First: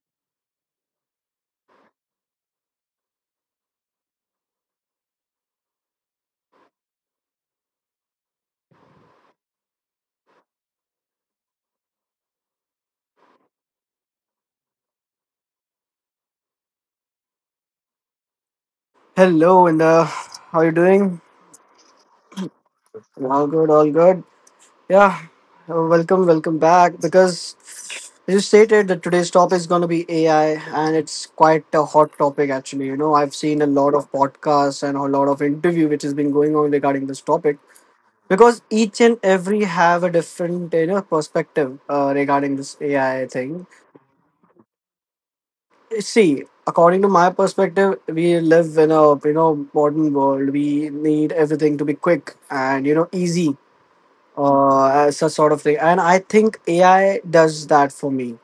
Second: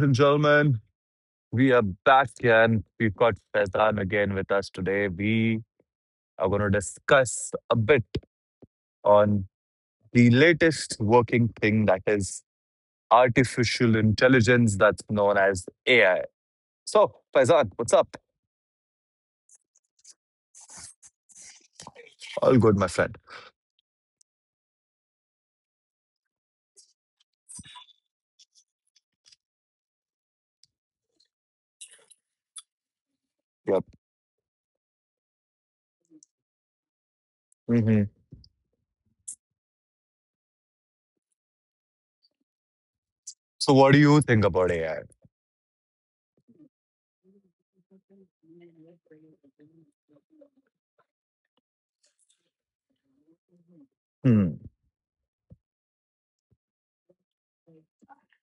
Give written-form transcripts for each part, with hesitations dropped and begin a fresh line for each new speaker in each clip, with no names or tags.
and gentlemen. We are back and we've got Faizan again with us today. We are going to discuss a bit on the latest working thing that is artificial intelligence that's known as AI. So, Faizan, what's up?
Hello, and how you doing?
All good, my friend.
All good, all good. Yeah, welcome back. Because as you stated, that today's topic is going to be AI, and it's quite a hot topic actually. You know, I've seen a
Yep.
lot of podcasts and a lot of interview which has been going on regarding this topic
hmm
because each and every have a different perspective regarding this AI thing.
So, what do you think about AI?
See, according to my perspective, we live in a modern world. We need everything to be quick and easy,
Hmm.
as a sort of thing. And I think AI does that for me,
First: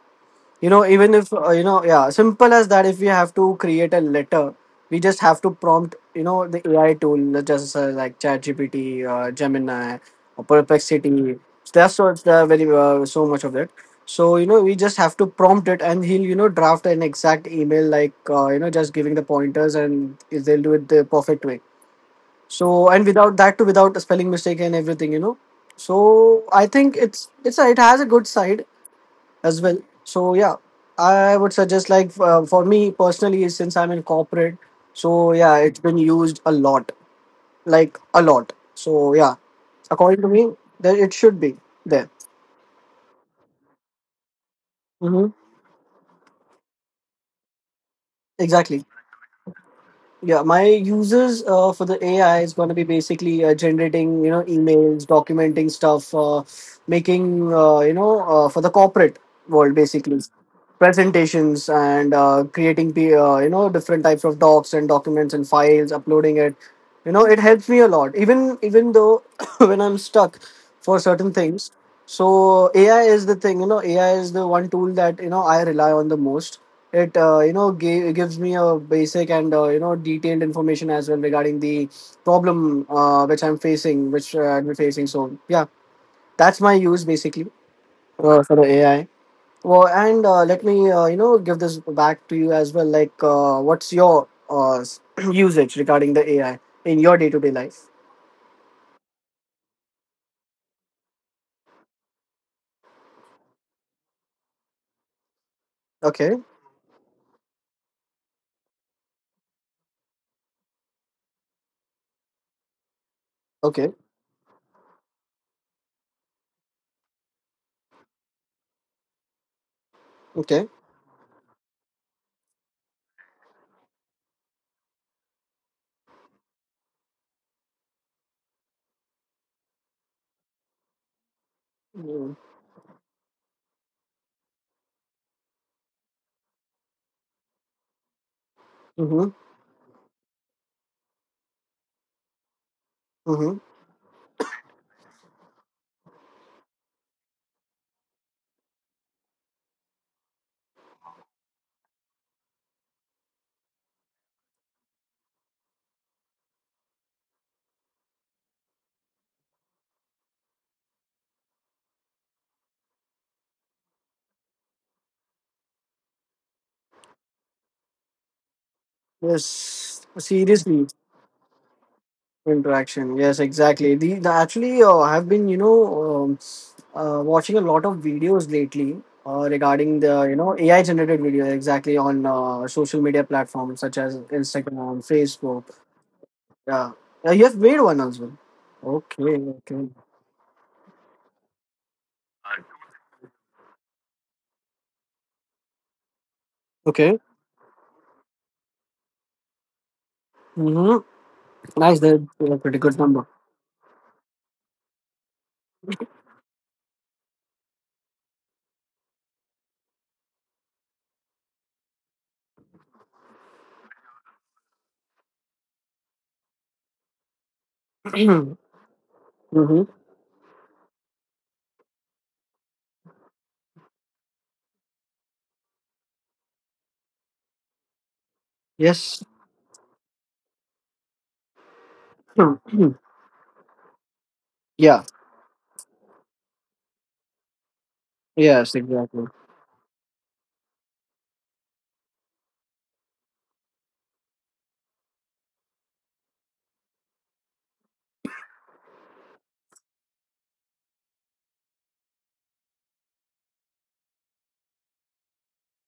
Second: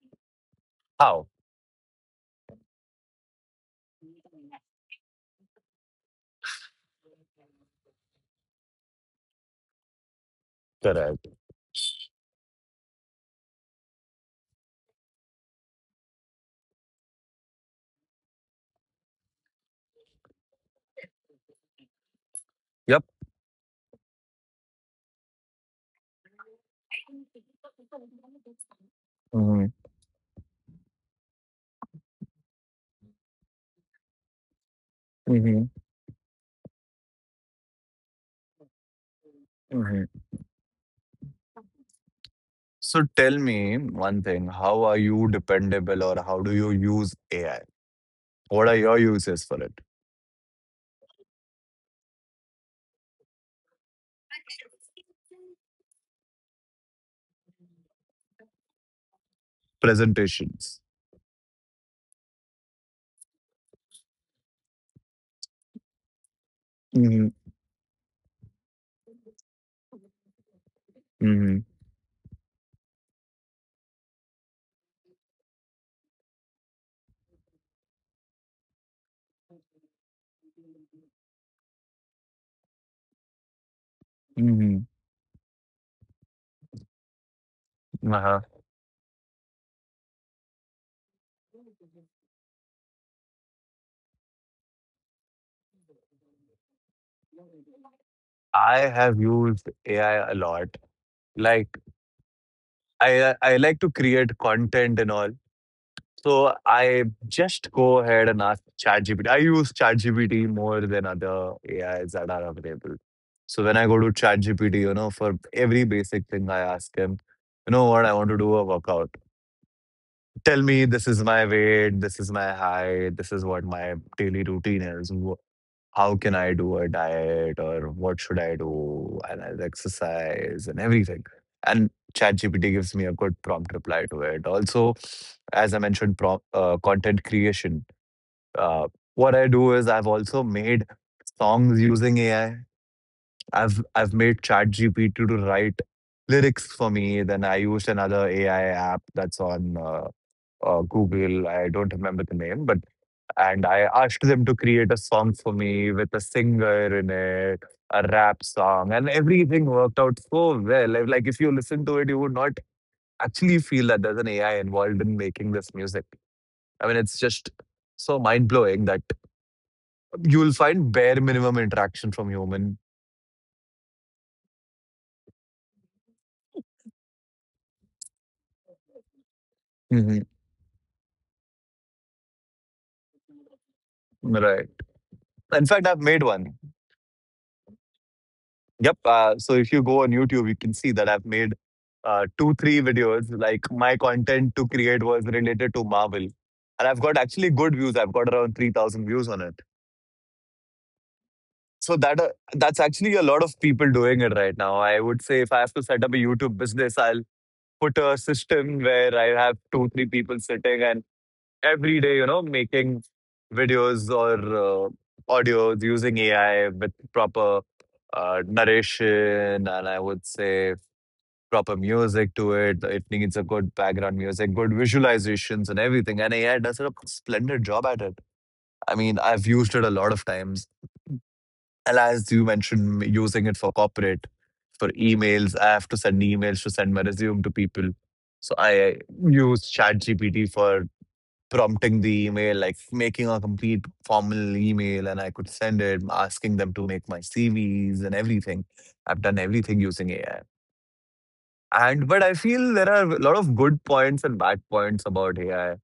even
How?
if, yeah, simple as that, if we have to create a letter, we just have to prompt, the AI tool just, like ChatGPT, Gemini, or
Correct.
Perplexity. There are very, so much of it. So, we just have to prompt it and he'll, draft an exact email, like, just giving the pointers, and they'll do it the perfect way. So, and
Yep.
without that too, without a spelling mistake and everything. So I think it has a good side as well.
hmm
So, yeah, I would suggest, like, for me personally, since I'm in corporate. So, yeah,
hmm
it's been used a lot, like a lot. So, yeah, according to
hmm
me, that it should be there.
So, tell me one thing, how are
Hmm.
you dependable or how do you use AI? What
Exactly.
are your uses for it?
Yeah, my users for the AI is going to be basically, generating, emails, documenting stuff, making, for the corporate world basically,
Presentations.
presentations, and creating the, different types of docs and documents and files, uploading it. It
hmm
helps me a lot. Even though when I'm stuck for certain
hmm
things, so AI is the thing. AI is the one tool that, I rely on the most. It, gives me a basic and, detailed information as well regarding the problem, which i'm facing which uh, i'm
hmm
facing so yeah, that's my use basically,
Uh-huh.
for the AI. Well, and let me, give this back to you as well, like, what's your, usage regarding the AI in your day-to-day life?
I have used AI a lot. Like, I like to create content and all.
Okay.
So I just go ahead and ask ChatGPT. I use ChatGPT more than other AIs that are available. So when
Okay.
I go to ChatGPT, you know, for every basic thing I ask him, you know what, I want to do a workout.
Okay.
Tell me, this is my weight, this is my height, this is what my daily routine is. How can I do a diet, or what should I do? And I'll exercise and everything. And
Mm-hmm.
ChatGPT gives me a good prompt reply to it. Also, as I mentioned, content creation. Uh,
Mm-hmm.
what I do is I've also made songs using AI.
Mm-hmm.
I've made ChatGPT to write lyrics for me. Then I used another AI app that's on Google. I don't remember the name, but and I asked them to create a song for me with a singer in it, a rap song, and everything worked out so well. Like, if you listen to it, you would not actually feel that there's an AI involved in making this music. I mean, it's just so mind blowing that
Yes,
you will
seriously.
find bare minimum interaction from human.
Interaction. Yes, exactly. The, actually, I have been, um, watching a lot of videos lately, regarding the,
Mhm.
AI generated videos, exactly, on social media platforms such as
Right.
Instagram, Facebook.
In fact, I've made one.
Yeah. Yeah, you have made one as well.
Yep.
Okay.
So if
Okay.
you go on YouTube, you can see that I've made two, three videos. Like my content to create was related to Marvel, and I've
Okay.
got actually good views. I've got around 3,000 views on it.
Mm-hmm. Nice.
So
That's a pretty
that's
good
actually
number.
a lot of people doing it right now. I would say if I have to set up a YouTube business, I'll put a system where I have two, three people sitting and every day, you know, making videos or audios using AI with proper
Mm-hmm.
narration, and I would say proper music to it. It needs a good background music, good visualizations, and everything. And AI does a splendid job at it. I mean,
Yes.
I've used it a lot of times. And as you mentioned, using it for corporate, for
Yeah.
emails, I have to send emails to send my resume to people. So
Yes,
I
exactly.
use ChatGPT for prompting the email, like making a complete formal email, and I could send it, asking them to make my CVs and everything. I've done everything using AI. And but I feel there are a lot of good points and bad points about AI.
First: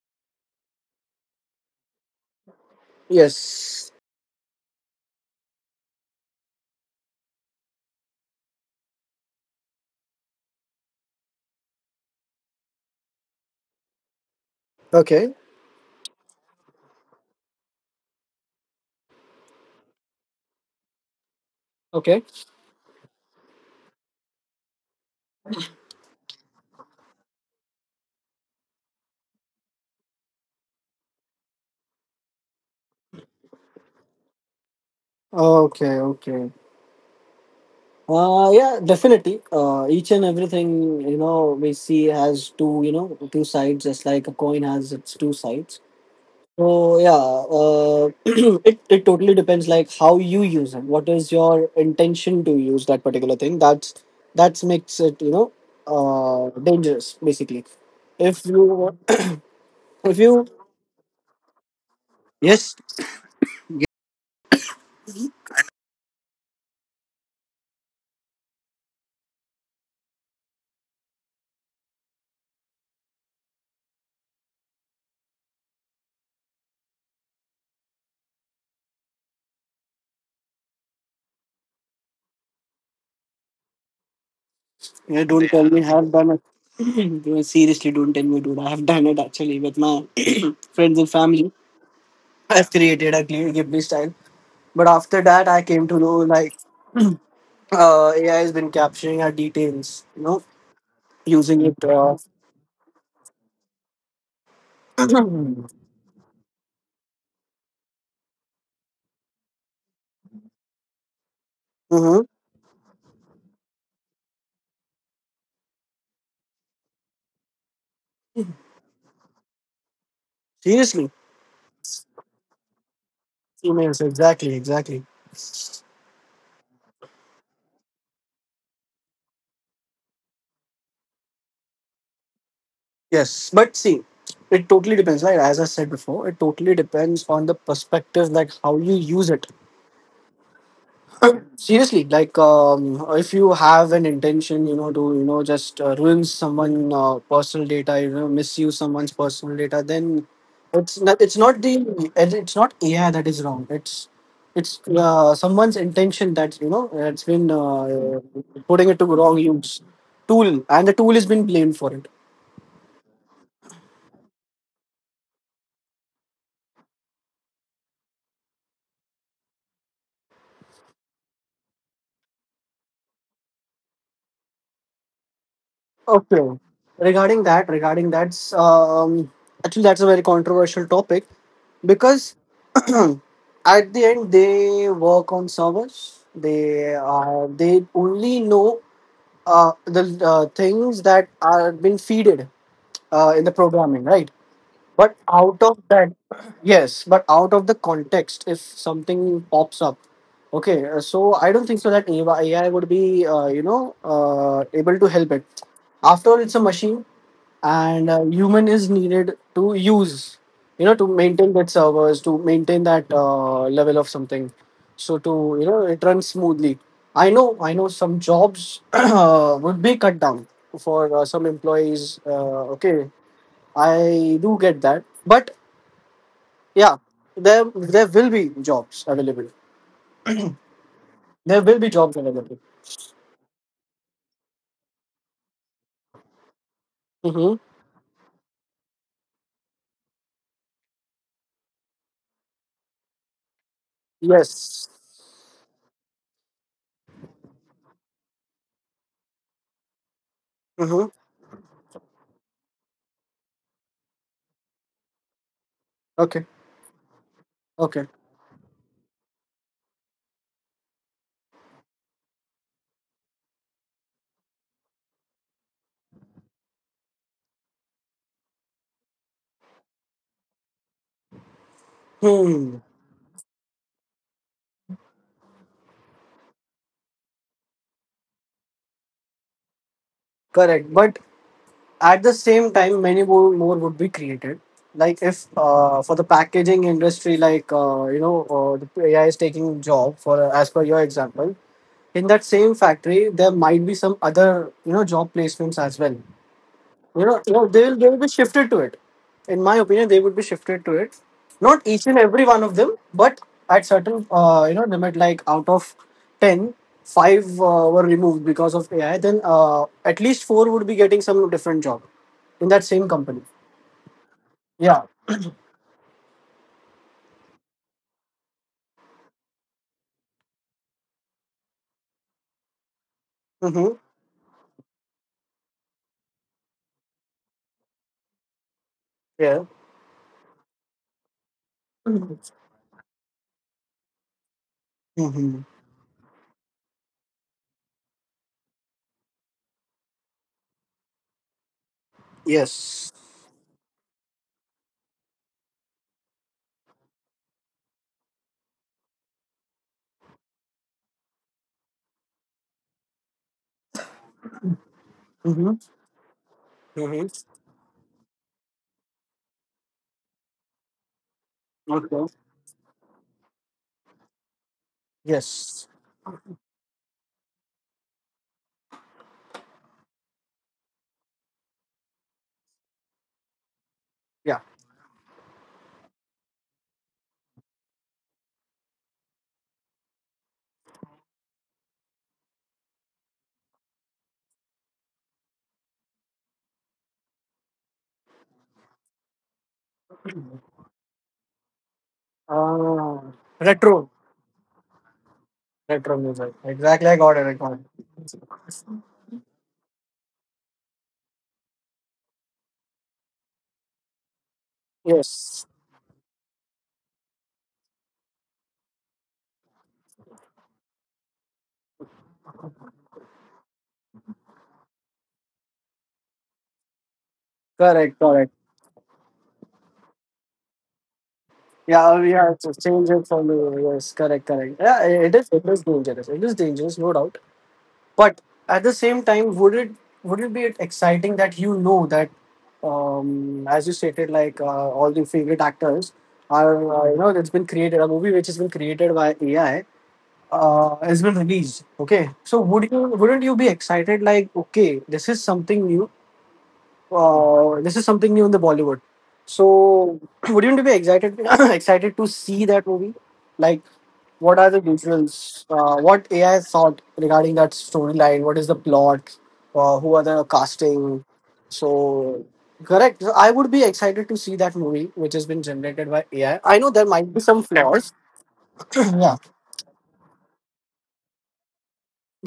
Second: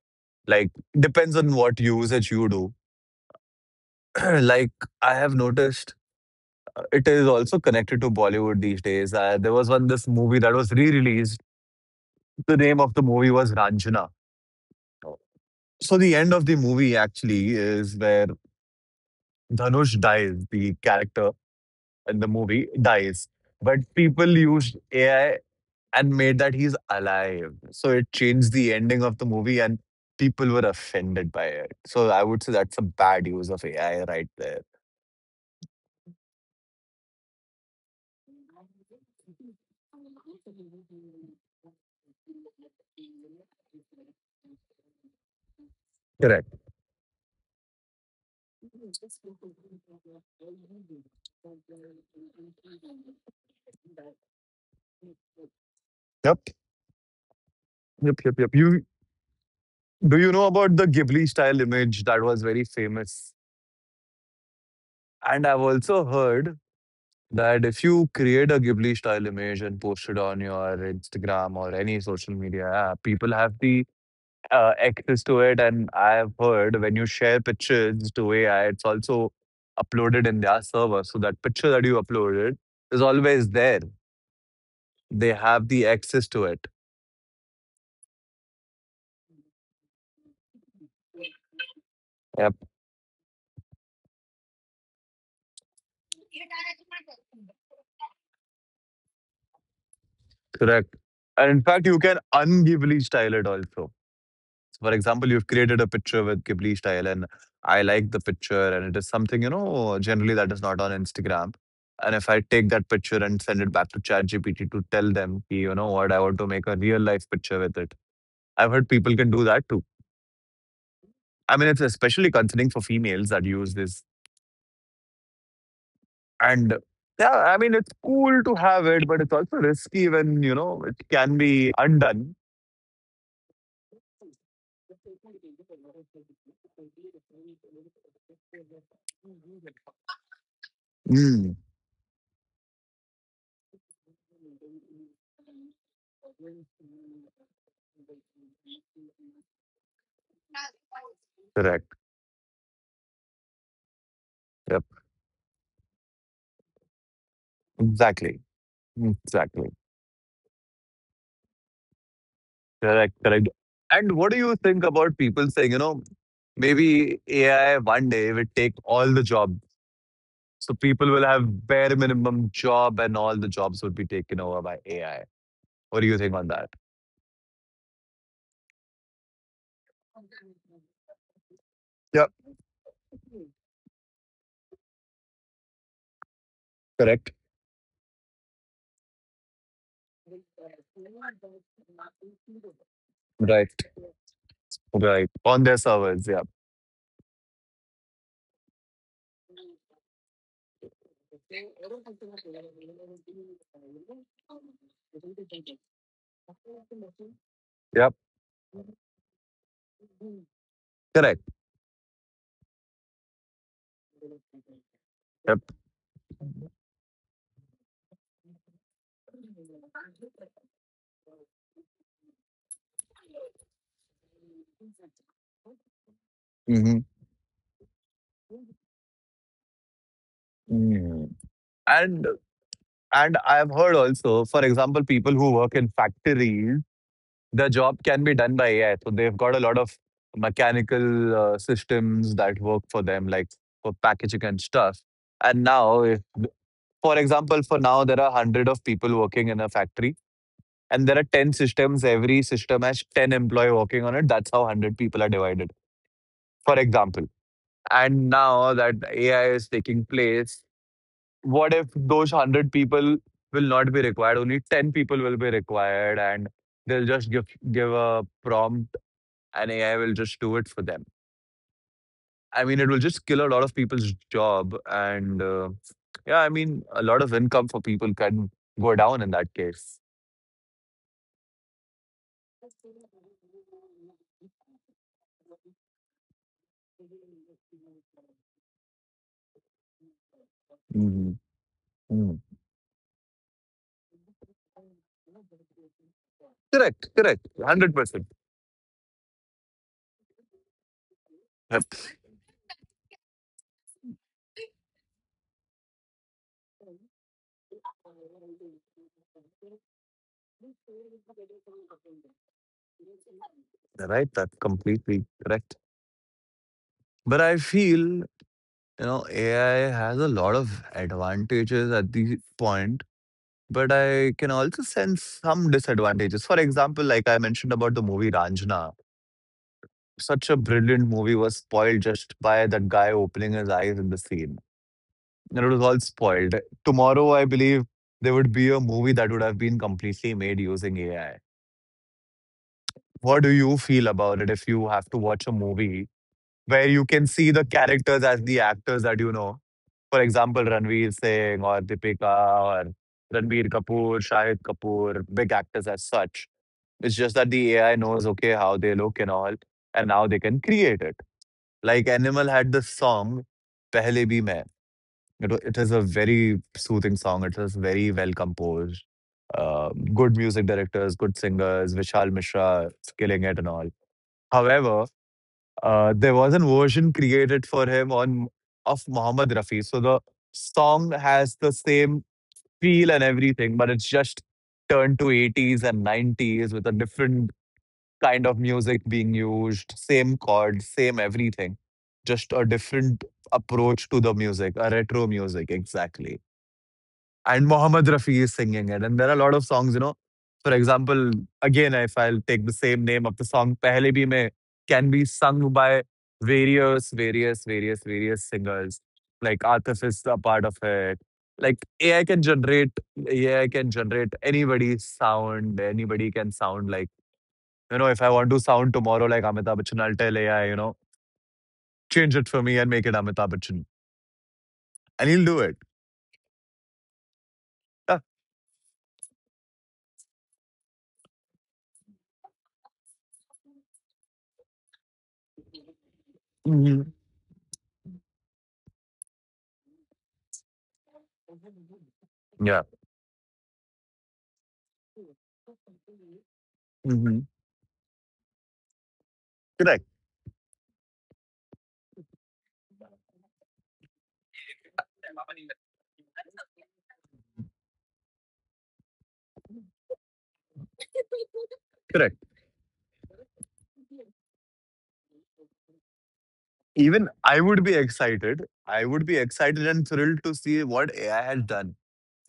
Like, depends on what usage you do.
Yes.
like, I have noticed, it is also connected to Bollywood these days. There was one this movie that was re-released. The name of the movie was Ranjana.
Okay.
So the end of the movie actually is where Dhanush dies. The character in
Okay.
the movie dies, but people used AI and made that he's alive. So it changed the ending of the movie and people were offended by it. So I would say that's a bad use of AI right there.
Okay. Okay. Yeah, definitely. Each and everything, we see has two you know two sides, just like a coin has its two sides.
Correct.
So, yeah, uh, it totally depends, like, how you use it. What is your intention to use that particular thing? That's makes it,
Yep.
dangerous basically.
Yep. Yep.
If
Yep. You
you if
do you
you
know about the Ghibli style image that was very
yes,
famous? And I've also heard that if you create a Ghibli style image and post it on your Instagram or any social media app, people have the access to it. And I've heard when you share pictures to AI, it's also uploaded in their server. So that picture that you uploaded is always there.
yeah,
They
don't
have
tell me
the
have
access
done
to
it.
it.
Seriously, don't tell me, dude. I have done it actually with my friends and family.
Yep,
I've created a Ghibli style. But after that, I came to know, like, AI has been capturing our details,
correct. And in
using
fact,
it.
you can un-Ghibli style it also. So for example, you've
Mhm.
created a picture with Ghibli style, and I like the picture, and it is something, you know, generally that is not on Instagram. And if I take that picture and send it back to ChatGPT to tell them, ki, you know what, I want to make a real life picture with it, I've heard people can do that too.
Seriously,
I mean, it's especially concerning for females that use
emails,
this.
exactly, exactly.
And yeah, I mean, it's cool to have it, but it's also risky when, you know, it can be undone.
Yes, but see, it totally depends. Like, as I said before, it totally depends on the perspective, like, how you use it.
Mm,
Seriously, like, if you have an intention, to, just, ruin someone, personal data, misuse someone's personal data, then it's not it's not the
correct.
it's not AI that is wrong. it's it's
Yep.
uh, someone's intention that, it's been,
Exactly.
putting it to wrong
Exactly.
use tool, and the tool has been blamed for it.
Correct. Correct. And what do you think about people saying, you know, maybe AI one day will take all the jobs? So people will have bare minimum job and all the jobs will be taken over by AI. What do you think on
Okay,
that?
regarding that's, actually that's a very controversial topic,
Yep.
because at the end, they work on servers. They
Correct.
uh, they only know, the, things that are been feeded, in the
Right.
programming, right? But
Right.
out
On their
of that,
servers. Yep.
yes. But out of the context, if something pops up, okay. So I don't think so that AI would be, able to help it. After all, it's a machine, and
Yep.
human is needed to use, to
Correct.
maintain that servers, to maintain that, level of something, so, to,
Yep.
it runs smoothly. I know some jobs would be cut down for, some employees, okay, I do get that, but yeah,
hmm
there there will be jobs available.
Mm.
There will be jobs
And
available.
and I've heard also, for example, people who work in factories,
Mm-hmm.
their job can be done by AI. So they've got a lot of mechanical systems that work for them, like for packaging and
Yes.
stuff. And now, if, for example, for now there are hundred of people working in a factory,
Mm-hmm.
and there are ten systems. Every system has ten employee working on it. That's how hundred people are divided.
Okay.
For example,
Okay.
and now that AI is taking place, what if those 100 people will not be required? Only 10 people will be required, and they'll just give, give a prompt, and AI will just do it for them. I mean,
Hmm.
it will just kill a lot of people's job. And yeah, I mean, a lot of income for people can go down in that case.
Correct, but at the same time, many more would be created. Like, if for the packaging industry, like, the AI is taking job for, as per your
Mhm.
example.
Mm.
In that same factory, there might be some other job placements as well.
Correct, correct.
They will they
100%.
will be shifted to it. In my opinion, they would be shifted to it. Not each
That's
and every one of them, but at certain, limit, like out of 10, five, were removed because of AI, then at least four would be getting some different job in that same company.
right. That's
Yeah.
completely correct. But I feel, you know, AI has a lot of advantages at the point, but
Mm-hmm.
I can also sense some disadvantages. For example, like I mentioned about the movie Ranjana,
Yeah.
such a brilliant movie was spoiled just by that guy opening his eyes in the scene. And
Mm-hmm.
it was all spoiled. Tomorrow, I believe there would be a movie that would have been completely made using AI.
Yes.
What do you feel about it if you have to watch a movie where you can see the characters as the actors that you know? For example, Ranveer Singh or Deepika or Ranbir Kapoor, Shahid Kapoor, big
Mm-hmm.
actors as such. It's
Mm-hmm.
just that the AI knows, okay, how they look and all, and now they can create it. Like
Okay.
Animal had this song, Pehle Bhi Main. It
Yes.
is a very soothing song. It is very well composed. Good music directors, good singers, Vishal Mishra is killing it and all.
Yeah.
However, there was an version created for him on of Mohammed Rafi. So the song has the same feel and everything, but it's just turned to 80s and 90s with a different kind of music being used, same chords, same everything. Just a different
Ah,
approach
retro.
to the music, a retro music,
Retro
exactly.
music. Exactly. I got it. I
And
got
Mohammed Rafi is singing
it.
it. And there are a lot of songs, you know. For example, again, if I'll take the same name of the song, Pehle Bhi Main can be
Yes.
sung by various singers. Like Atif is a part of it. Like AI can generate, AI can generate anybody's sound. Anybody can sound like, you know,
Correct.
if I want
Correct.
to sound tomorrow like Amitabh Bachchan, I'll tell AI, you know,
Yeah, we
change it
have
for
to
me and make
change
it
it from
Amitabh Bachchan.
the, yes, correct, correct. Yeah,
And
it
he'll
is
do
it
it.
is dangerous. It is dangerous, no doubt.
Yeah.
But at the same time, would it be exciting, that, that, as you stated, like, all the favorite actors are,
Mhm.
it's been created a movie which has been created by AI, has been released? Okay, so
Yeah.
wouldn't you be excited, like, okay, this is something new,
hmm
this is something new in the Bollywood.
Correct.
So, wouldn't you be excited excited to see that movie? Like, what are the visuals? What AI thought regarding that storyline? What is the plot? Who are the casting?
Correct.
So, correct. So, I would be excited to see that movie, which has been generated by AI. I know there
Even
might be
I
some
would be
flaws.
excited. I would be
Yeah.
excited and thrilled to see what AI has done.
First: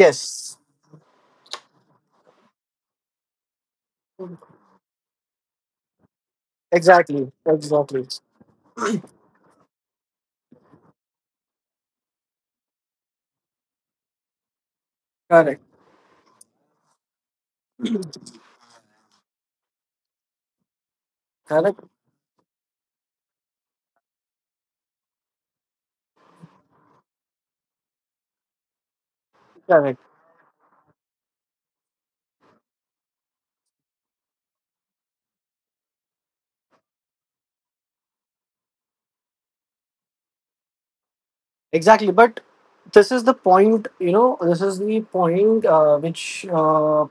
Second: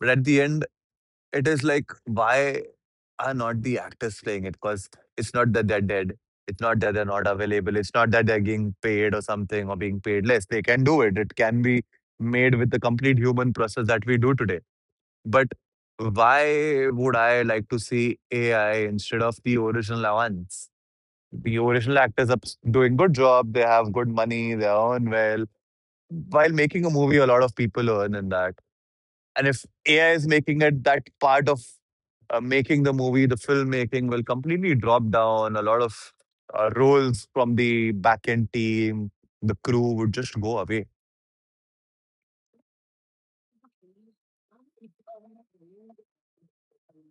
But at the end, it is like, why are not the actors playing it? Because it's not that they're dead. It's not that they're not
Exactly.
available. It's
Exactly.
not that they're getting paid or something or being paid less. They can do it. It can be made with the complete human process that we do today. But
Correct.
why would I like to see AI instead of the original ones? The
Correct.
original actors are doing good job. They have good money. They earn well while making a movie, a lot of people earn in that. And if
Correct.
AI is making it, that part of making the movie, the filmmaking will completely drop down. A lot of roles from the backend team, the crew would just go away.
Exactly. But this is the point. This is the point, which,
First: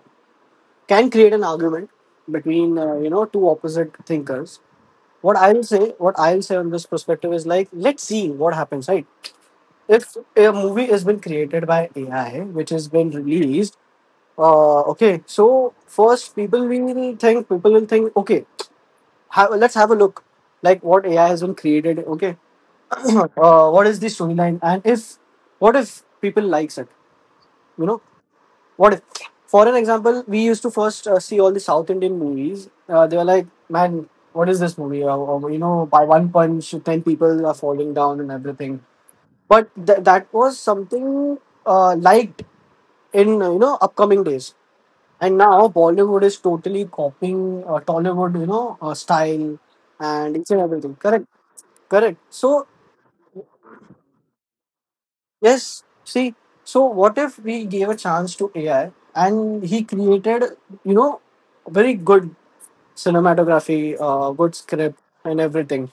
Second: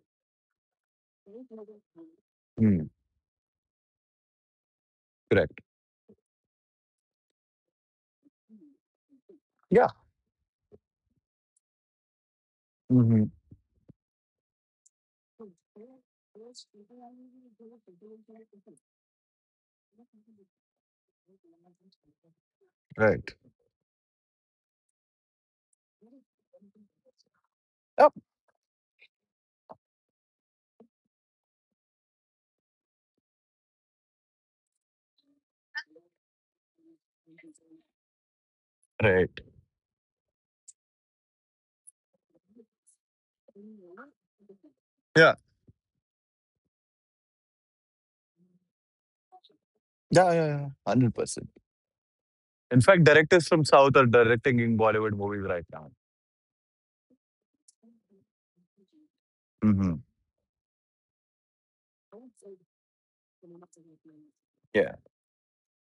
can create an argument between,
Mm,
two opposite thinkers. what
correct.
I'll say, what I'll say on this perspective is, like, let's see what happens, right?
Yeah.
If a movie has been created by AI, which has been
hmm
released, okay, so first, people will think, okay, let's have a look, like, what AI has been created, okay,
Right.
what is the storyline, and, if, what if people likes it, you know,
Yep.
what if, for an example, we used to first, see all the South Indian movies. They were like, man, what is this movie, or, you know, by one punch 10 people are falling down and everything.
Right.
But that was something, liked, in, upcoming days, and
Yeah.
now Bollywood is totally copying, Tollywood, style,
Yeah.
and
Yeah.
each and
Yeah.
everything,
Hundred
correct,
percent.
correct. So,
In fact, directors from South are directing in Bollywood movies right
yes,
now.
see, so what if we gave a chance to AI, and he
hmm
created, you know very good cinematography, good script,
Yeah.
and everything.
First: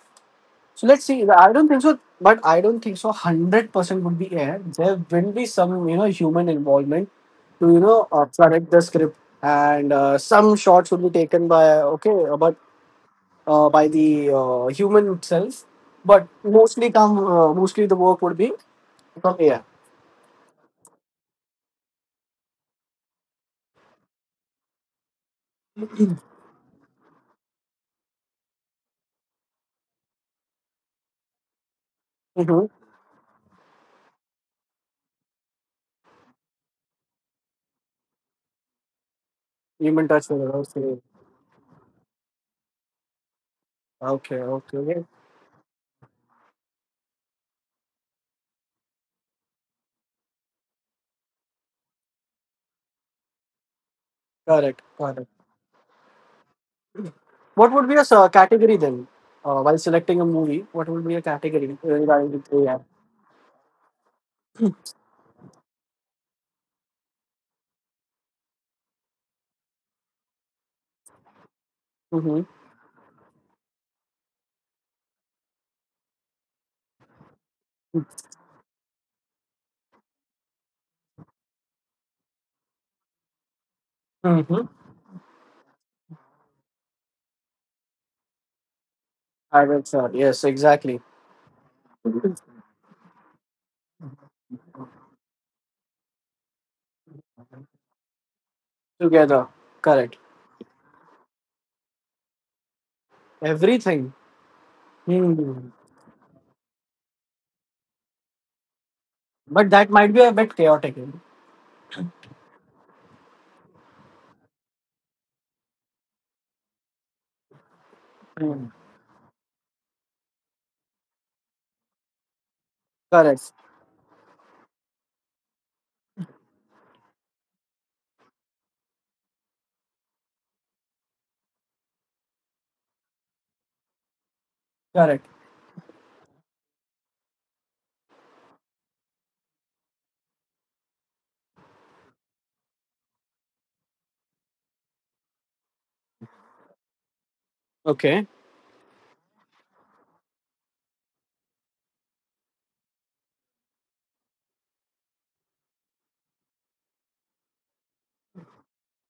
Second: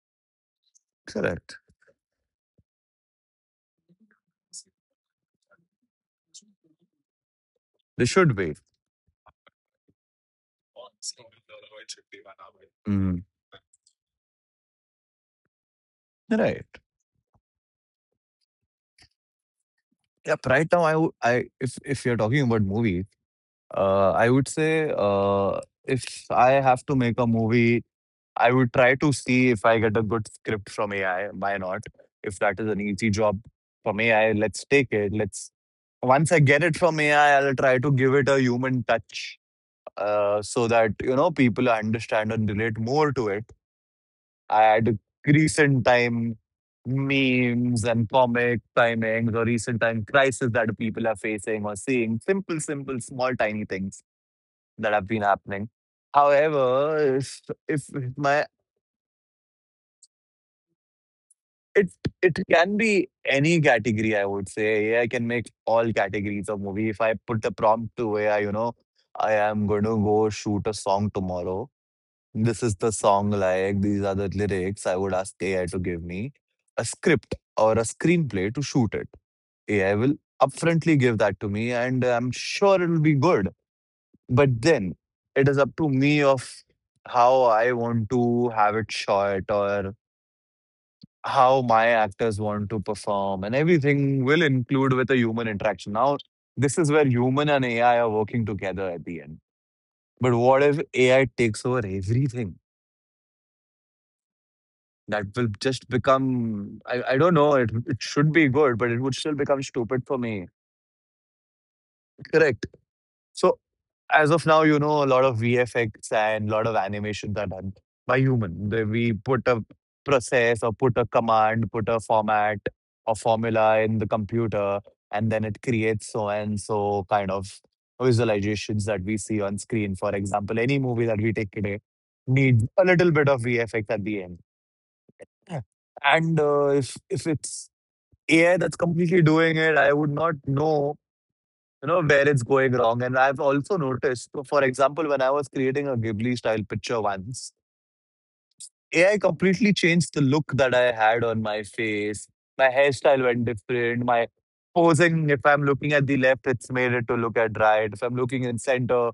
So, let's see. I
Correct.
don't think so, but I don't think so. 100% would be air. There will be some, you know, human involvement to,
They should be.
correct the script, and, some shots will be taken by, okay, but,
Mhm.
by the, human itself. But
Right.
mostly the work would be from air.
Yep. Right now, I would, I if you're talking about movie, I would say if I have to make a movie, I would try to see if I get a good script from AI. Why not? If that is an
Mm-hmm.
easy job from AI, let's take it. Let's Once I get it from AI, I'll try to give it a human touch,
Human touch.
so that you know people understand and relate more to it.
Okay,
I
okay,
had
okay.
recent time memes and comic timings or recent time crisis that people are facing or seeing. Simple, small, tiny things
Correct,
that have
correct.
been happening. However,
What would
if
be a,
my
category, then? While selecting a movie, what would be a category
it
regarding
it
with
can
AI?
be any category, I would say. AI can make all categories of movie. If I put the prompt to AI, you know, I am going to go shoot a song tomorrow.
Mm-hmm.
This is the song, like, these are the lyrics. I would ask AI to give me a script or a screenplay to shoot it. AI will upfrontly give that to me, and I'm sure it'll be good. But
Mm-hmm.
then it is up to me of how I want to have it shot
I will,
or
sir. Yes, exactly.
how my
Mhm.
actors want to perform, and everything will include with a human interaction. Now, this is where human and AI are working together at the end.
Together. Correct.
But what if AI takes over everything?
Everything.
That will
Hmm.
just become I don't know, it should be good, but it would still become
But
stupid
that
for
might be
me.
a bit chaotic.
Correct. So as of now, you know, a lot of VFX and a lot of animations are done by human.
Hmm.
We put a process or put a command, put a format or
Correct.
formula in the computer, and then it creates so and so kind of visualizations that we see on screen. For example, any movie that we take today needs a little bit of VFX at the end.
Correct.
And if it's AI that's completely doing it, I would not know, you know, where it's going wrong. And I've also noticed, so for example, when I was creating a Ghibli style picture once,
Okay.
AI completely changed the look that I had on my face. My hairstyle went different. My posing, if I'm looking at the left, it's made it to look at right. If I'm looking in center,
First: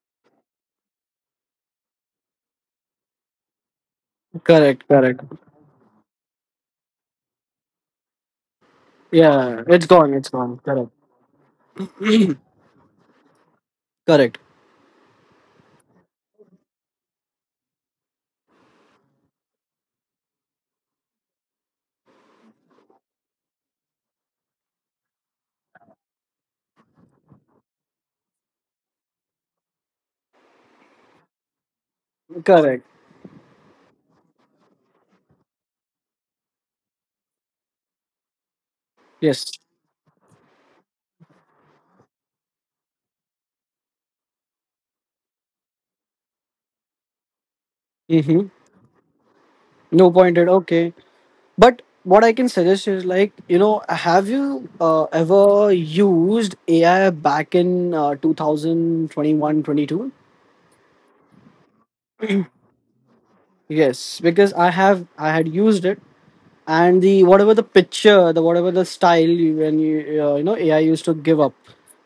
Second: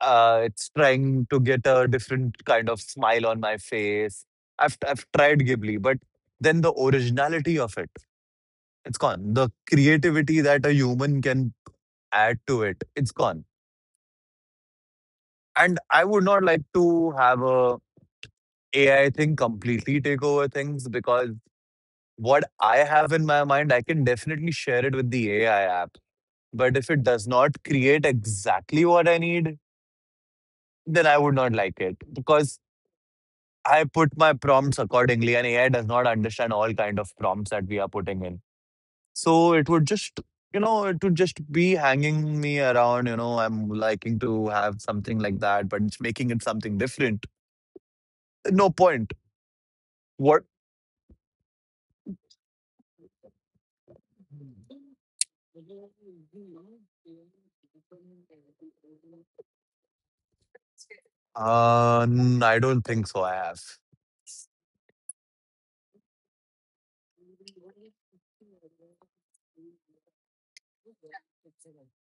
it's trying to get a different kind of smile on my face.
Correct.
I've
Correct.
tried Ghibli, but then the originality of it. It's gone. The
Yeah. It's gone. It's
creativity
gone.
that a
Correct.
human can add to it, it's gone.
Correct.
And I would not like to have a AI thing completely take over things, because what I have in my mind, I can definitely share it with the AI app. But if it does not create exactly what I need, then I would not like it, because
Correct.
I put my prompts accordingly, and AI does not understand all kind of prompts that we are putting in.
Yes.
So it would just, you know, it would just be hanging me around. You know, I'm liking to have something like that, but it's making it something different.
Mm-hmm.
No point.
No
What?
pointed. Okay. But what I can suggest is like, have you ever used AI back in 2021?
I don't think so. I have.
Yes, because I had used it. And the whatever the picture, the whatever the style you, when you, you know, AI used to give up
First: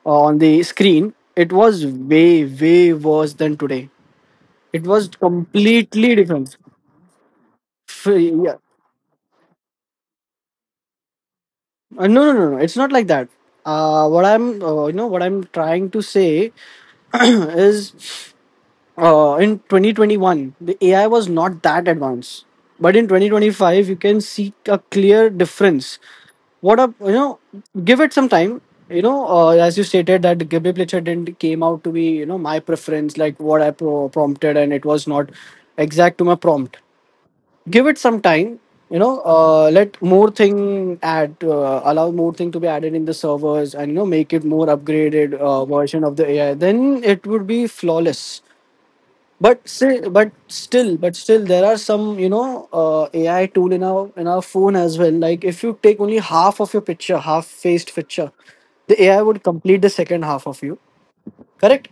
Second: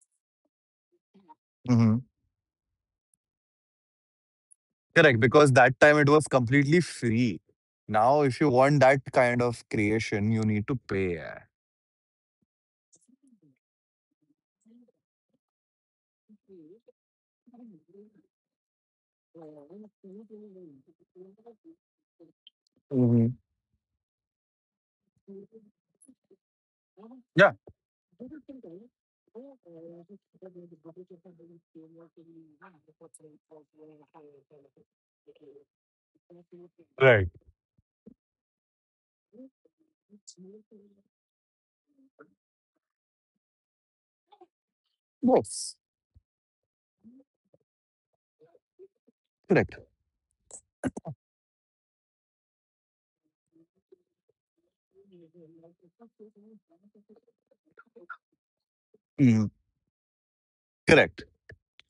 on the screen, it was
Hmm.
way, way worse than today. It was
Correct, because that time it
completely
was
different.
completely free.
F-
Now, if you
yeah.
want that kind of creation, you need to pay. Yeah.
No, no, no, no. It's not like that. What I'm trying to say is, in 2021, the AI was not that advanced, but in 2025, you can see a clear difference. What a, you know,
Yeah.
Give it some time. As you stated that Gabriel Pletcher didn't came out to be, my preference, like what I prompted, and it was not exact to my prompt.
Right.
Give it some time. Let more thing add allow more thing to be added in the servers, and make it more upgraded
Yes.
version of the AI. Then it would be flawless. But
Correct.
still there are some AI tool in our phone as well. Like if you take only half of your picture, half faced picture, the AI would
Mhm.
complete the second half of you.
Correct.
Correct?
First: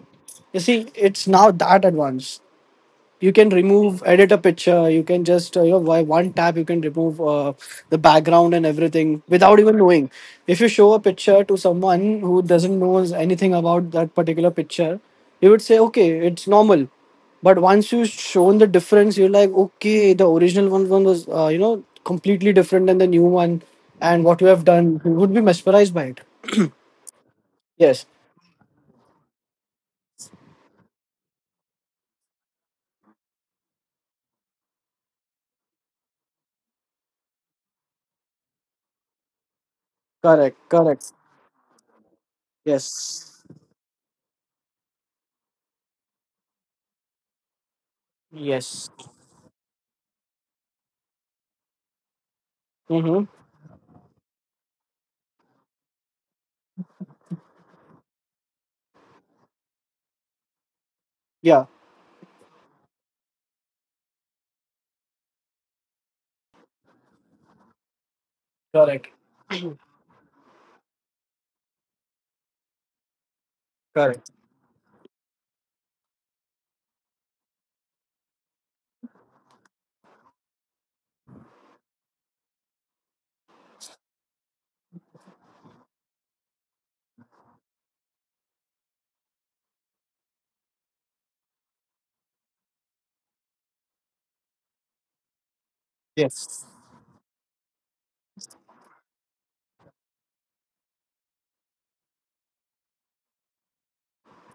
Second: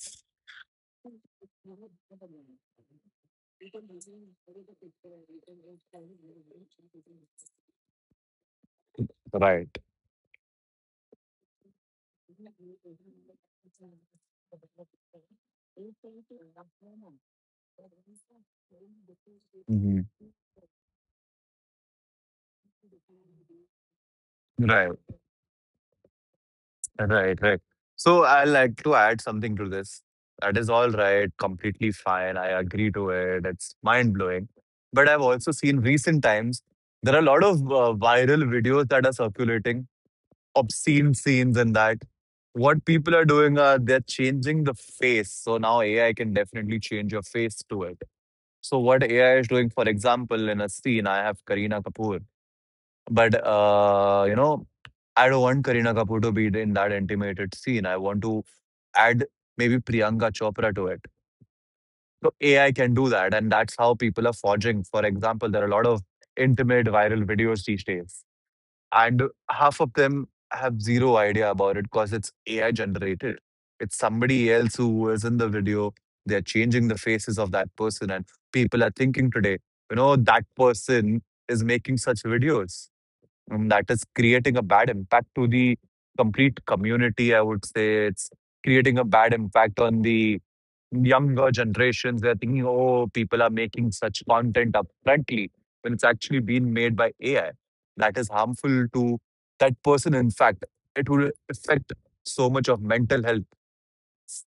You see it's now that advanced. You can remove, edit a picture. You can just by one tap you can remove the background and everything without even
Right.
knowing. If you show a picture to someone who doesn't knows anything about that particular picture, you would say okay, it's normal. But once you shown the difference, you're like
Mhm.
okay, one was completely different than the new one, and what you have
Right.
done, you would be mesmerized by it.
Right, right.
Yes.
So I like to add something to this. That is all right, completely fine. I agree to it. It's mind blowing. But I've also seen recent times there are a lot of viral videos that are circulating,
Correct, correct.
obscene scenes and that. What people are
Yes,
doing are they're changing the face. So now AI can definitely change your face to it. So
yes.
what AI is doing, for example, in a scene, I have Kareena Kapoor.
Mm-hmm.
But, you know, I don't want Kareena Kapoor to be in that intimated scene. I want to add maybe Priyanka Chopra to it.
Yeah.
So AI can do that, and that's how people are forging. For example, there are a lot of intimate viral videos these days,
Correct,
and half of them have zero idea about it because it's AI generated. It's
correct.
somebody else who is in the video. They're changing the faces of that person, and people are thinking today, you know, that person is making such videos. That is creating a bad impact to the complete community. I would say it's creating a bad impact on the younger generations. They're thinking, oh, people are making such content upfrontly when it's actually
Yes.
being made by AI. That is harmful to that person. In fact, it would affect so much of mental health.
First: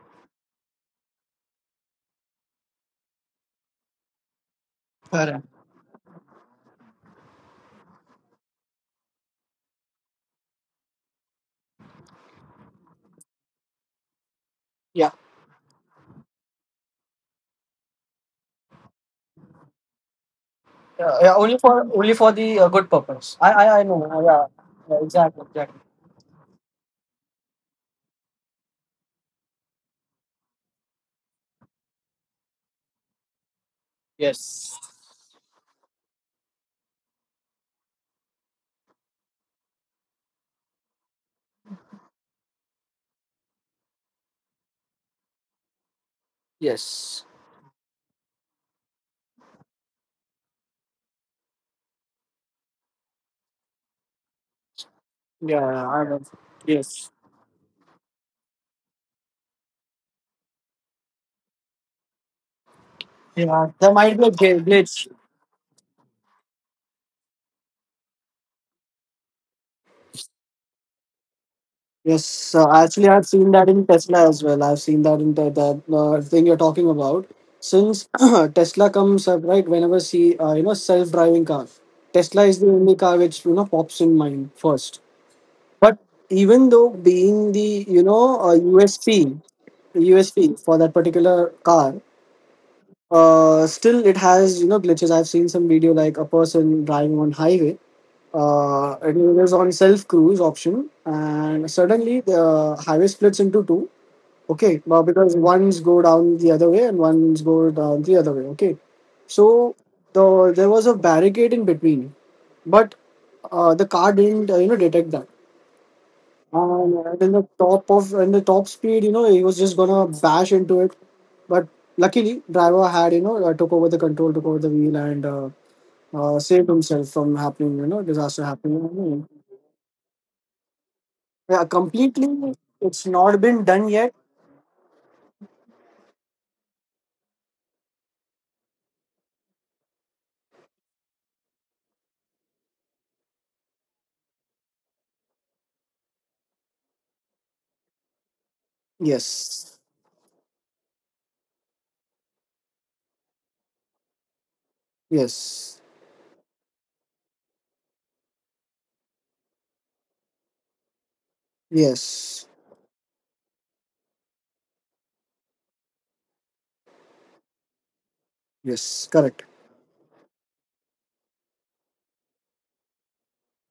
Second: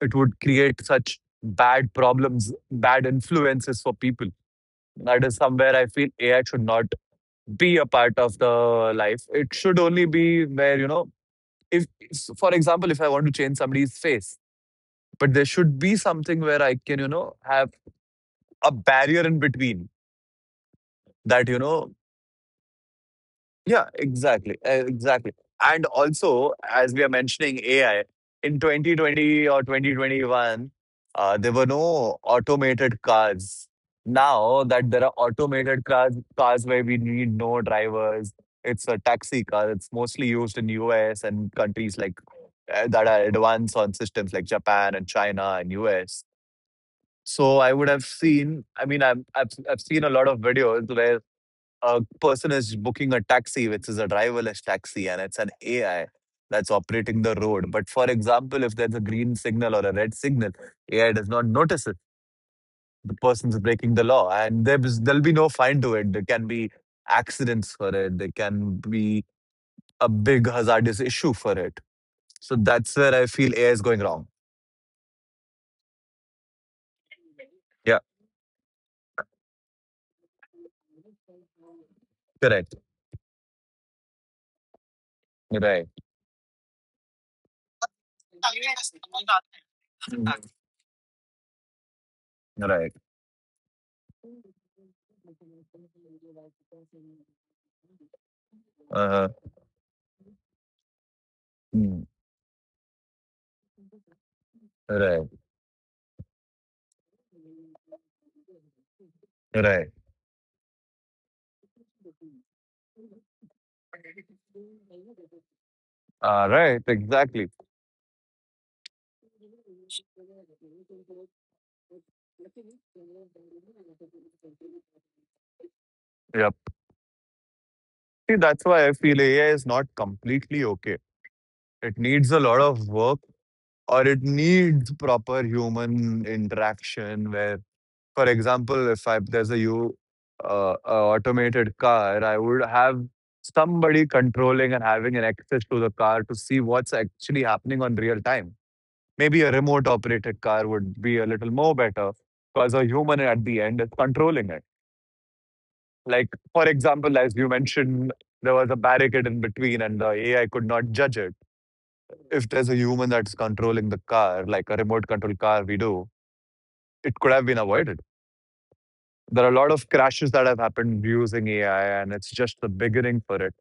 It would create such bad problems, bad influences for people. That is
Correct.
somewhere I feel AI should not be a part of the life. It should only be where, you know, for example, if I want to change somebody's face,
Yeah.
but there should be something where I can, you know, have a barrier in between
Yeah, yeah,
that,
only
you
for
know,
the good purpose. I
yeah,
know. Yeah.
exactly.
Yeah.
Exactly.
Exactly, exactly.
And also, as we are mentioning AI, in 2020 or 2021, there were no automated cars. Now
Yes.
that there are automated cars, cars where we need no drivers, it's a taxi car. It's mostly used in US and countries like that are advanced on systems like Japan and China and US.
Yes.
So I would have seen. I mean, I've seen a lot of videos where a person is booking a taxi, which is a driverless taxi, and it's an
Yeah, I
AI
know.
that's
Yes.
operating the road. But for example, if there's a green signal or a red signal, AI does not notice it. The person's
Yeah.
breaking
There
the
might be
law,
a
and
glitch.
there'll be no fine to it. There can be accidents for it. There can be a big hazardous issue for it.
Yes.
So that's
Actually,
where I
I've
feel
seen that
AI is
in
going wrong.
Tesla as well. I've seen that in the thing you're talking about.
Yeah,
Since Tesla comes up right whenever see self driving car. Tesla is the
correct.
only car which pops in mind first.
Right.
But even though being the you know a
Mhm.
USP for that particular car,
Right.
still it has glitches. I've seen some video like a person driving on highway,
Uh-huh.
and it is on self cruise option, and
Mm.
suddenly the highway splits into two. Okay, well,
Right.
because ones go down the other way and ones go down the other way. Okay, so
Right.
there was a barricade in between, but the car didn't detect that,
Right.
and at
Exactly.
in the top speed, he was just gonna bash into it. But luckily, driver had took over the control, took over the wheel, and
Yeah.
saved himself from happening. You know,
See,
disaster
that's why I feel
happening.
AI is not completely okay.
Yeah,
It needs a
completely.
lot of
It's
work,
not been done
or
yet.
it needs proper human interaction where, for example, if I, there's a you a automated car, I would have somebody controlling and having an access to the car to see what's actually happening on real time. Maybe a
Yes.
remote operated car would be a little more better, because a human at the end is controlling it.
Yes.
Like, for example, as you mentioned, there was a barricade in between and the AI could not judge it.
Yes.
If there's a human that's controlling the car, like a remote control car we do, it could have been avoided.
Yes. Correct.
There are a lot of crashes that have happened using AI, and it's just the beginning for it.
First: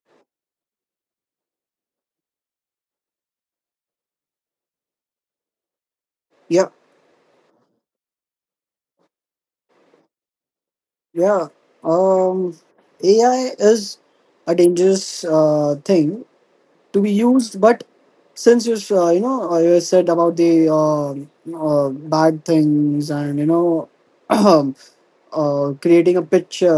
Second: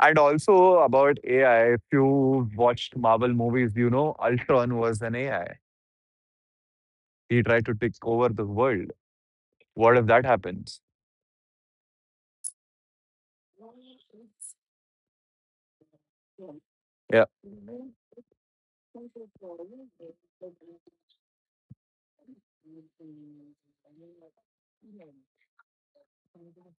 And also about AI, if you watched Marvel movies, you know Ultron was an AI.
Yeah.
He tried to take over the world. What if that happens?
Yeah. Um, AI is a dangerous thing to be
Yeah.
used. But since you s- you know you said about the uh, uh, bad things, and creating a picture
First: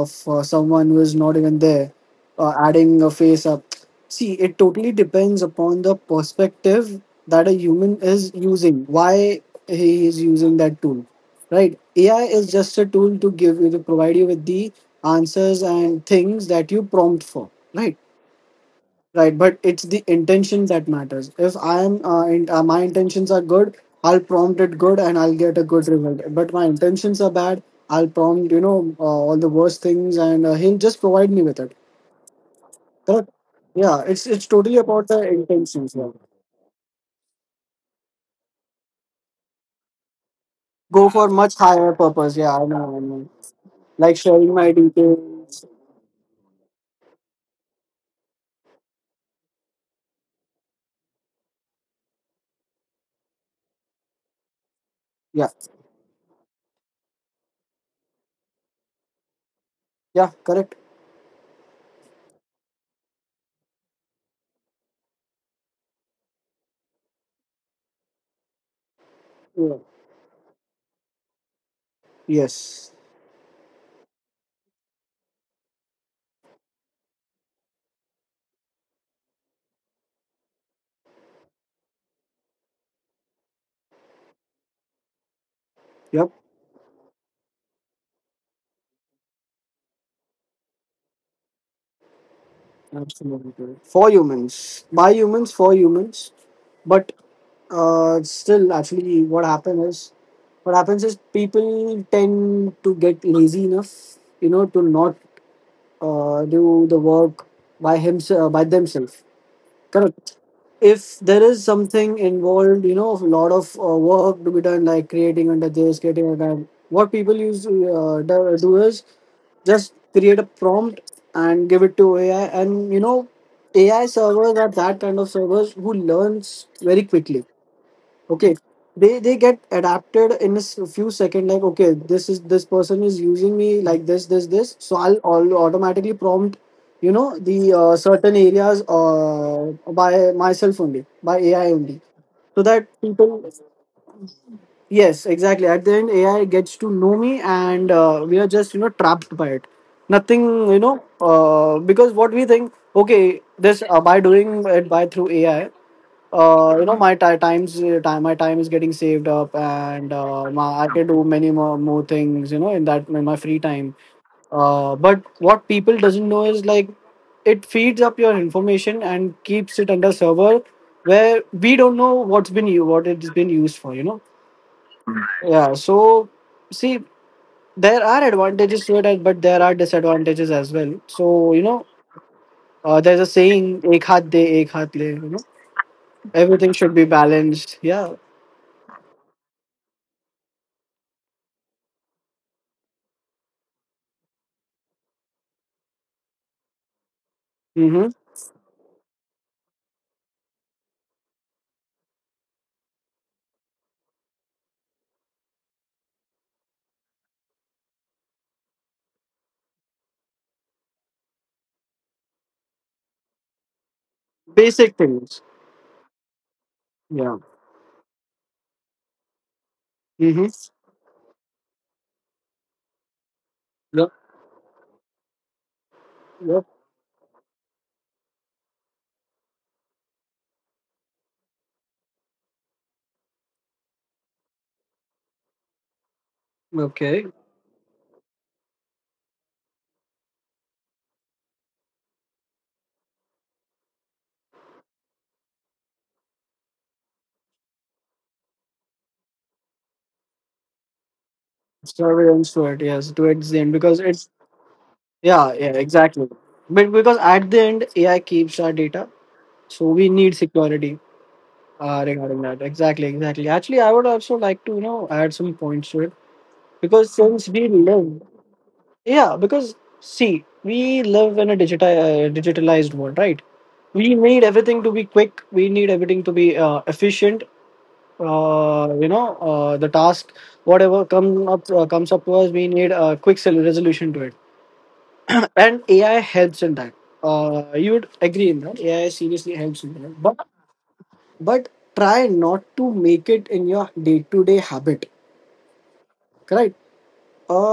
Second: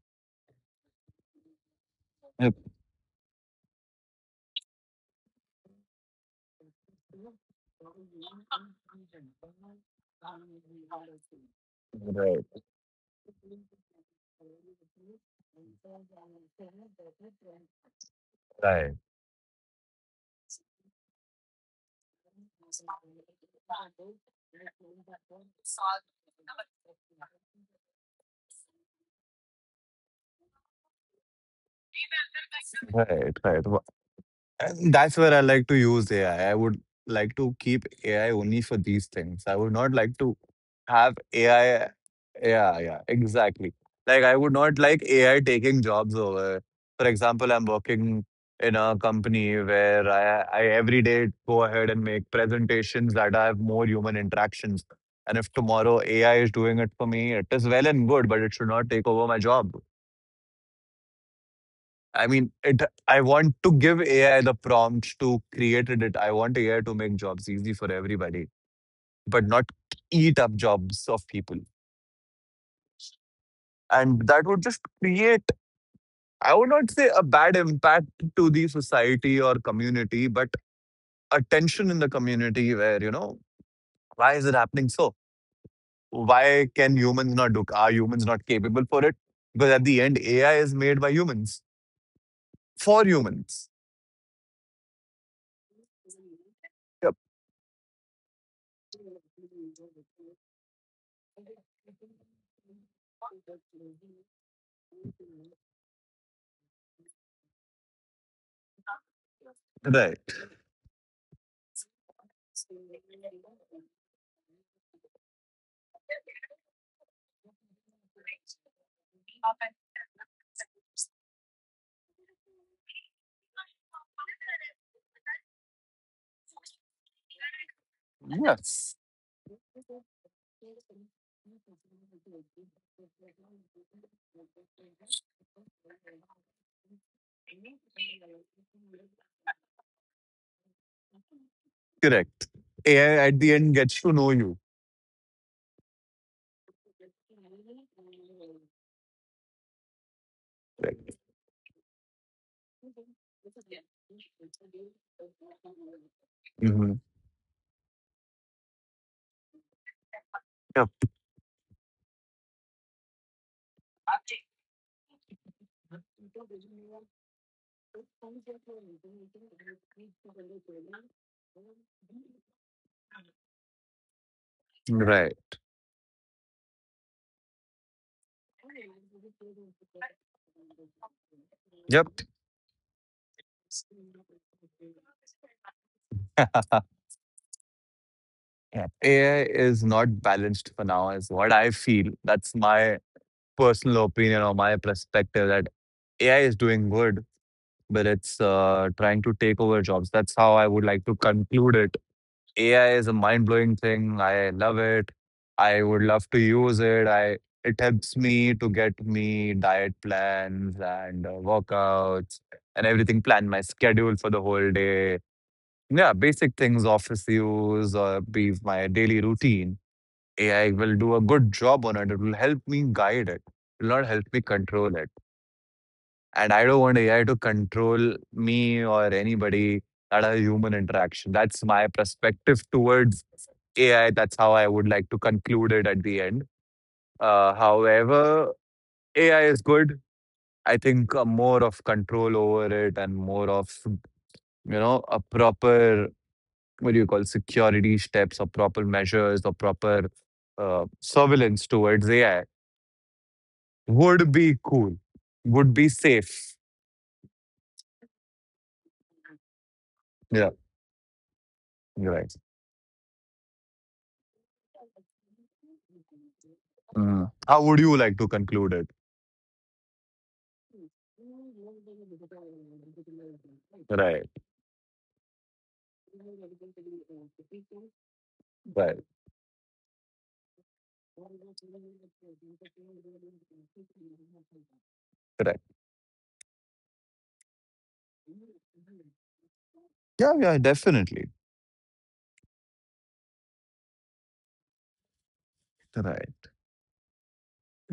of someone who is not even there,
Yep.
adding a face up. See, it totally depends upon the perspective that a human is using, why he is using that tool, right? AI
Right.
is just a tool to give you, to provide you with the answers and things that you prompt for, right?
Right.
Right, but it's the intention that matters. If I am my intentions are good, I'll prompt it good and I'll get a good result. But my intentions are bad, I'll prompt all the worst things, and he'll just provide me with it. Correct?
Right, right.
Yeah, it's totally
And
about
that's
the
where I like to
intentions.
use
Yeah.
AI. I would like to keep AI only for these things. I would not like to
Go
have
for much
AI.
higher purpose. Yeah, I
Yeah, yeah,
know, I know.
exactly.
Like
Like, I would
sharing
not
my
like AI
details.
taking jobs over. For example, I'm working in a company where I every day go ahead and make presentations that have more human interactions. And if
Yeah,
tomorrow AI is doing it for me, it is well and good, but it should not take over my job.
yeah, correct.
I mean, it. I want to give AI the prompt to create it. I want AI to make jobs easy for everybody, but not
Yeah.
eat up jobs of people.
Yes.
And that would just create, I would not say a bad impact to the society or community, but a tension in the community where, you know, why is it happening so?
Yep.
Why can humans not do? Are humans not capable for it? Because at the end, AI is made by humans for
Absolutely
humans.
correct. For humans, by humans, for humans.
Yep.
But uh, still, actually, what happens is people tend to get lazy enough, you know, to not do the work by themselves.
Right.
Correct. If there is something involved, you know, a lot of work to be done, like creating under this, creating under that, what people use to do is just create a prompt and give it to AI, and you know, AI servers are that kind of servers who learns very quickly. Okay,
Yes.
they get adapted in a few seconds. Like okay, this person is using me like this, so I'll automatically prompt the certain areas by myself, only by AI only,
Correct.
so that
AI at
people.
the end gets to know you.
Yes, exactly. At the end, AI gets to know me, and we are just trapped by it. Nothing, you know
Right.
because what we think, okay, this by doing it by through AI,
Hmm.
my ti times time my time is getting saved up, and
Yep.
I can do more things, you know, in that in my free time. But what people doesn't know is like it feeds up your information and keeps it under server, where we don't know what's been you what it's been used for, you know.
Right.
Yeah, so see, there are advantages to it, but there are disadvantages as well, so you know,
Yep.
there's a saying, ek haath de ek haath le, you know, everything should be balanced. Yeah.
Yeah. AI is not balanced for now, is what I feel. That's my personal opinion or my perspective that AI is doing good, but
Mm-hmm.
it's trying to take over jobs. That's how I would like to conclude it. AI is a mind-blowing thing. I love it. I would love to use it. I It helps me to get me diet plans and workouts and everything. Plan my schedule for the whole
Basic
day.
things.
Yeah, basic things, office
Yeah.
use or be my daily routine.
Mm-hmm.
AI will do a good job on it. It will help me guide it. It will not help
Yep.
me control it. And I don't
Yep.
want AI to control me or anybody at a human interaction. That's my perspective towards AI. That's how I would like to conclude it at the end.
Okay.
However, AI is good. I think more of control over it, and more of, you know, a proper, what do you call, security steps or proper measures or proper surveillance towards AI
Surveillance for it. Yes. Towards the end, because
would
it's
be cool,
yeah,
would be
yeah, exactly.
safe.
But because at the end, AI keeps our data, so we
Yeah,
need security
you're right.
regarding that. Exactly, exactly. Actually, I would also like to add some points to it,
Mm.
because
How
since
would
we
you like to
live,
conclude it?
yeah, because see, we live in a digitalized world, right?
Right,
We need everything to be quick. We need everything to be efficient.
right,
The task, whatever come up comes up to us, we need a quick resolution to it,
correct.
and AI helps in that. You would agree in that, AI seriously helps in
Yeah,
that,
yeah,
but
definitely.
but try not to make it in your day-to-day habit.
Right.
Correct.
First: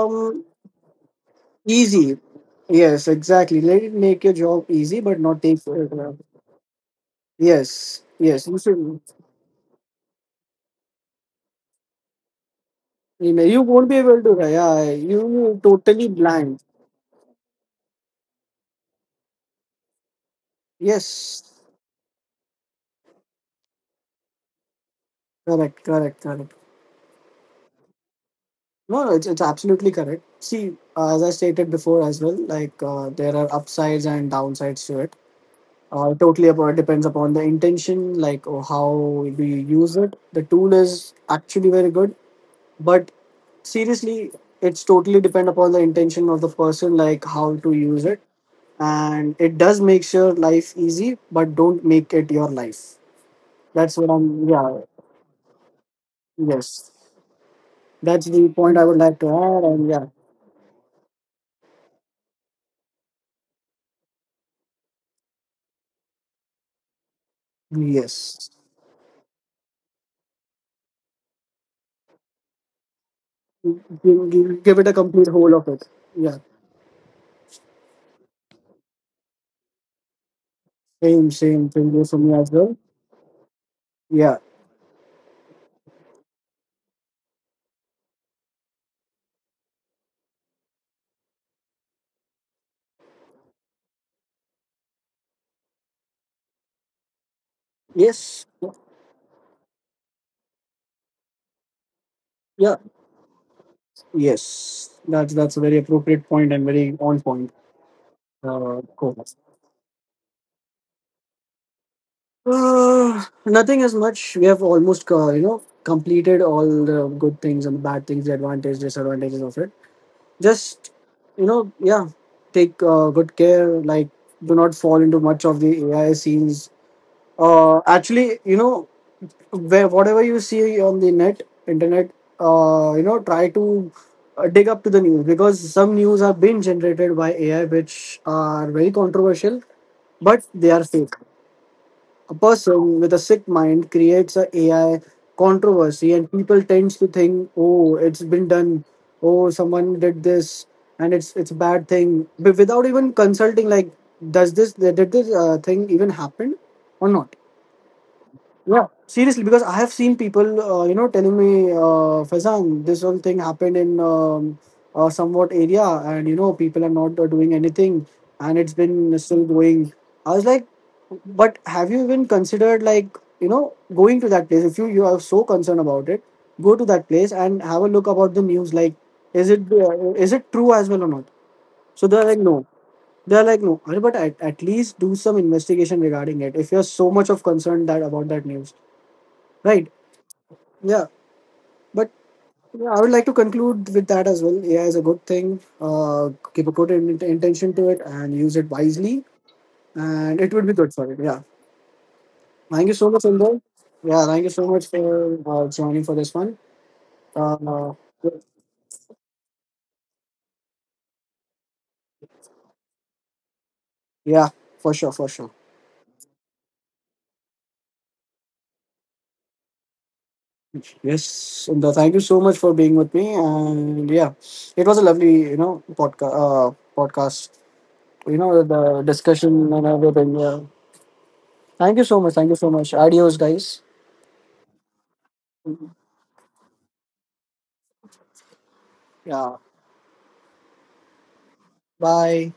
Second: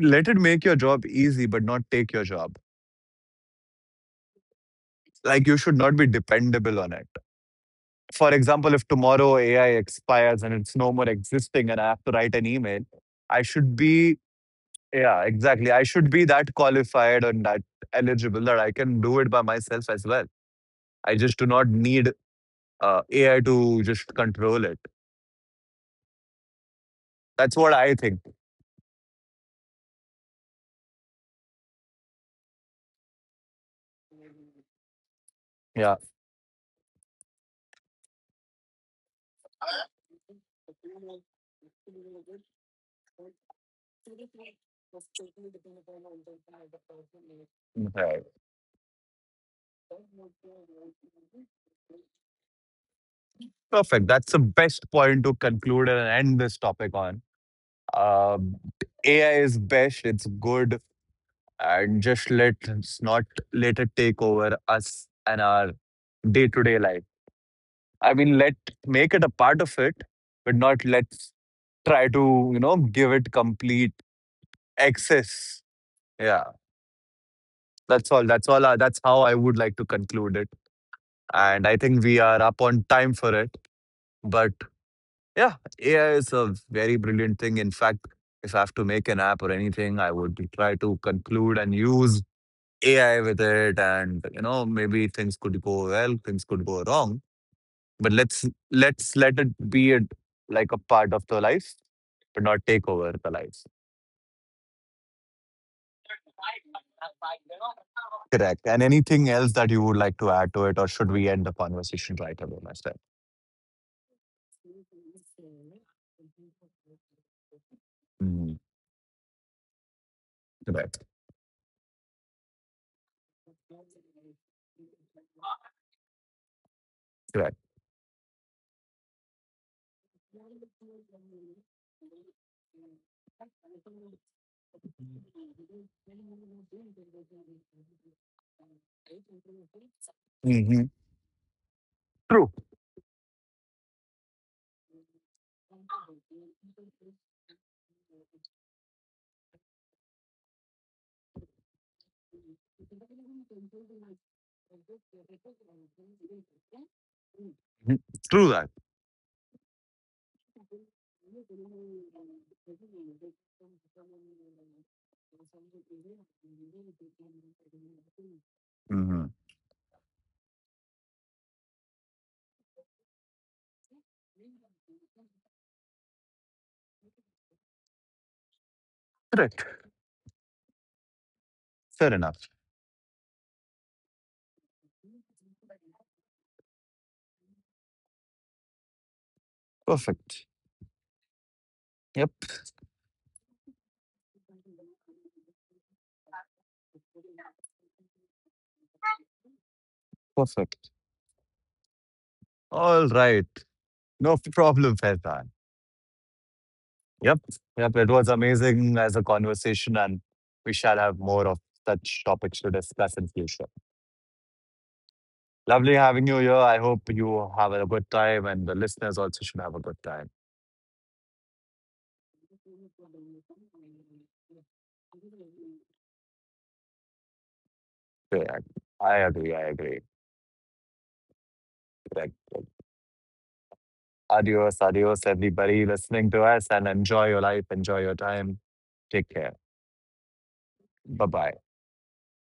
Let it make your job easy, but not take
easy.
your job.
Yes, exactly. Let it make your job easy, but not
Like, you
take
should not be
forever.
dependable on it.
Yes,
For
yes, you
example, if
should.
tomorrow AI expires and it's no more existing and I have to write an email,
You
I
know, you
should
won't be
be,
able to, yeah,
yeah,
you
exactly. I
totally
should be that
blind.
qualified and that eligible that I can do it by myself as well. I just do
Yes.
not need AI to just control it.
Correct, correct, correct.
That's what I think.
No, no, it's absolutely correct. See, as I stated before as well, like there are upsides and downsides to it.
Yeah.
Totally about depends upon the intention, like or how do you use it. The tool is actually very good, but seriously, it's totally depend upon the intention of the person, like how to use it.
Right.
And it does make sure life easy, but don't make it your life. That's
Perfect.
what
That's the
I'm. Yeah,
best point to conclude and end this topic
yes,
on.
that's
Uh,
the point I would like to
AI is
add. And
best.
yeah,
It's good, and just let us not let it take over us and our day-to-day life. I mean,
yes.
let make it a part of it, but not let's try to, you know, give it complete
Give give it a complete whole
access.
of it. Yeah,
Yeah, that's all. That's all. That's how I would like to conclude it.
same,
And
same
I
thing
think
goes
we
for me
are
as
up
well.
on time for it.
Yeah,
But yeah, AI is a very brilliant thing. In fact, if I have to make an app or anything, I would try to conclude and use AI with it, and you know maybe things could go well, things could go wrong. But
yes,
let's let it be it like a part of the life, but not
yeah,
take over the life.
yes. That's a very appropriate point and very on point.
Correct. And
Cool.
anything else that you would like to add to it, or should we end the conversation right away, my friend?
Nothing as much. We have almost completed all the good things and the bad things, the
Mm,
advantages, disadvantages of it. Just
correct.
you know, yeah, take good care. Like, do not fall into much of the AI scenes.
Correct.
Actually, you know, where whatever you see on the net internet, try to dig up to the news, because some news are being generated by AI which are very controversial, but they are
Hmm.
fake. A
True.
person with a sick mind creates a AI controversy, and people tends to think, oh, it's been done, oh, someone did this, and it's a bad thing, but without even consulting, like, does this did this thing even happen or not.
Mhm. True that.
Yeah, seriously, because I have seen people, telling me, Faizan, this whole thing happened in somewhat area, and you know, people are not doing anything, and it's been
Mhm.
still going. I was like, but have you even considered, like, you know, going to that place? If you are so concerned about it, go to that place and have a look about the news. Like,
Correct.
is it true as well or not? So
Fair
they're
enough.
like, no. They're like, no. Arey, but at least do some investigation regarding it. If you're so much of concern that about that news, right?
Perfect.
Yeah, but
Yep.
yeah, I would like to conclude with that as well. AI is a good thing. Keep a good intention to it and use it wisely, and it would be
Perfect.
good for it. Yeah. Thank you
All
so much,
right.
Indra. Yeah,
No
thank you so much
problem,
for
Faizan.
joining for this one.
Yep.
Uh,
Yep. It was amazing as a conversation, and we shall have more of such topics to discuss in future.
yeah, for sure, for sure.
Lovely having you here. I hope you have a good time, and the listeners also should have a good time.
Yes, Indra, thank you so much for being with me. And yeah, it was a lovely, you know, podcast. You know,
Correct.
the
I agree. I
discussion and
agree.
everything. Yeah. Thank you so much.
Correct.
Thank you so much. Adios, guys.
Adios, adios, everybody listening to us, and enjoy your life. Enjoy your time. Take care.
Yeah.
Bye bye.
Bye.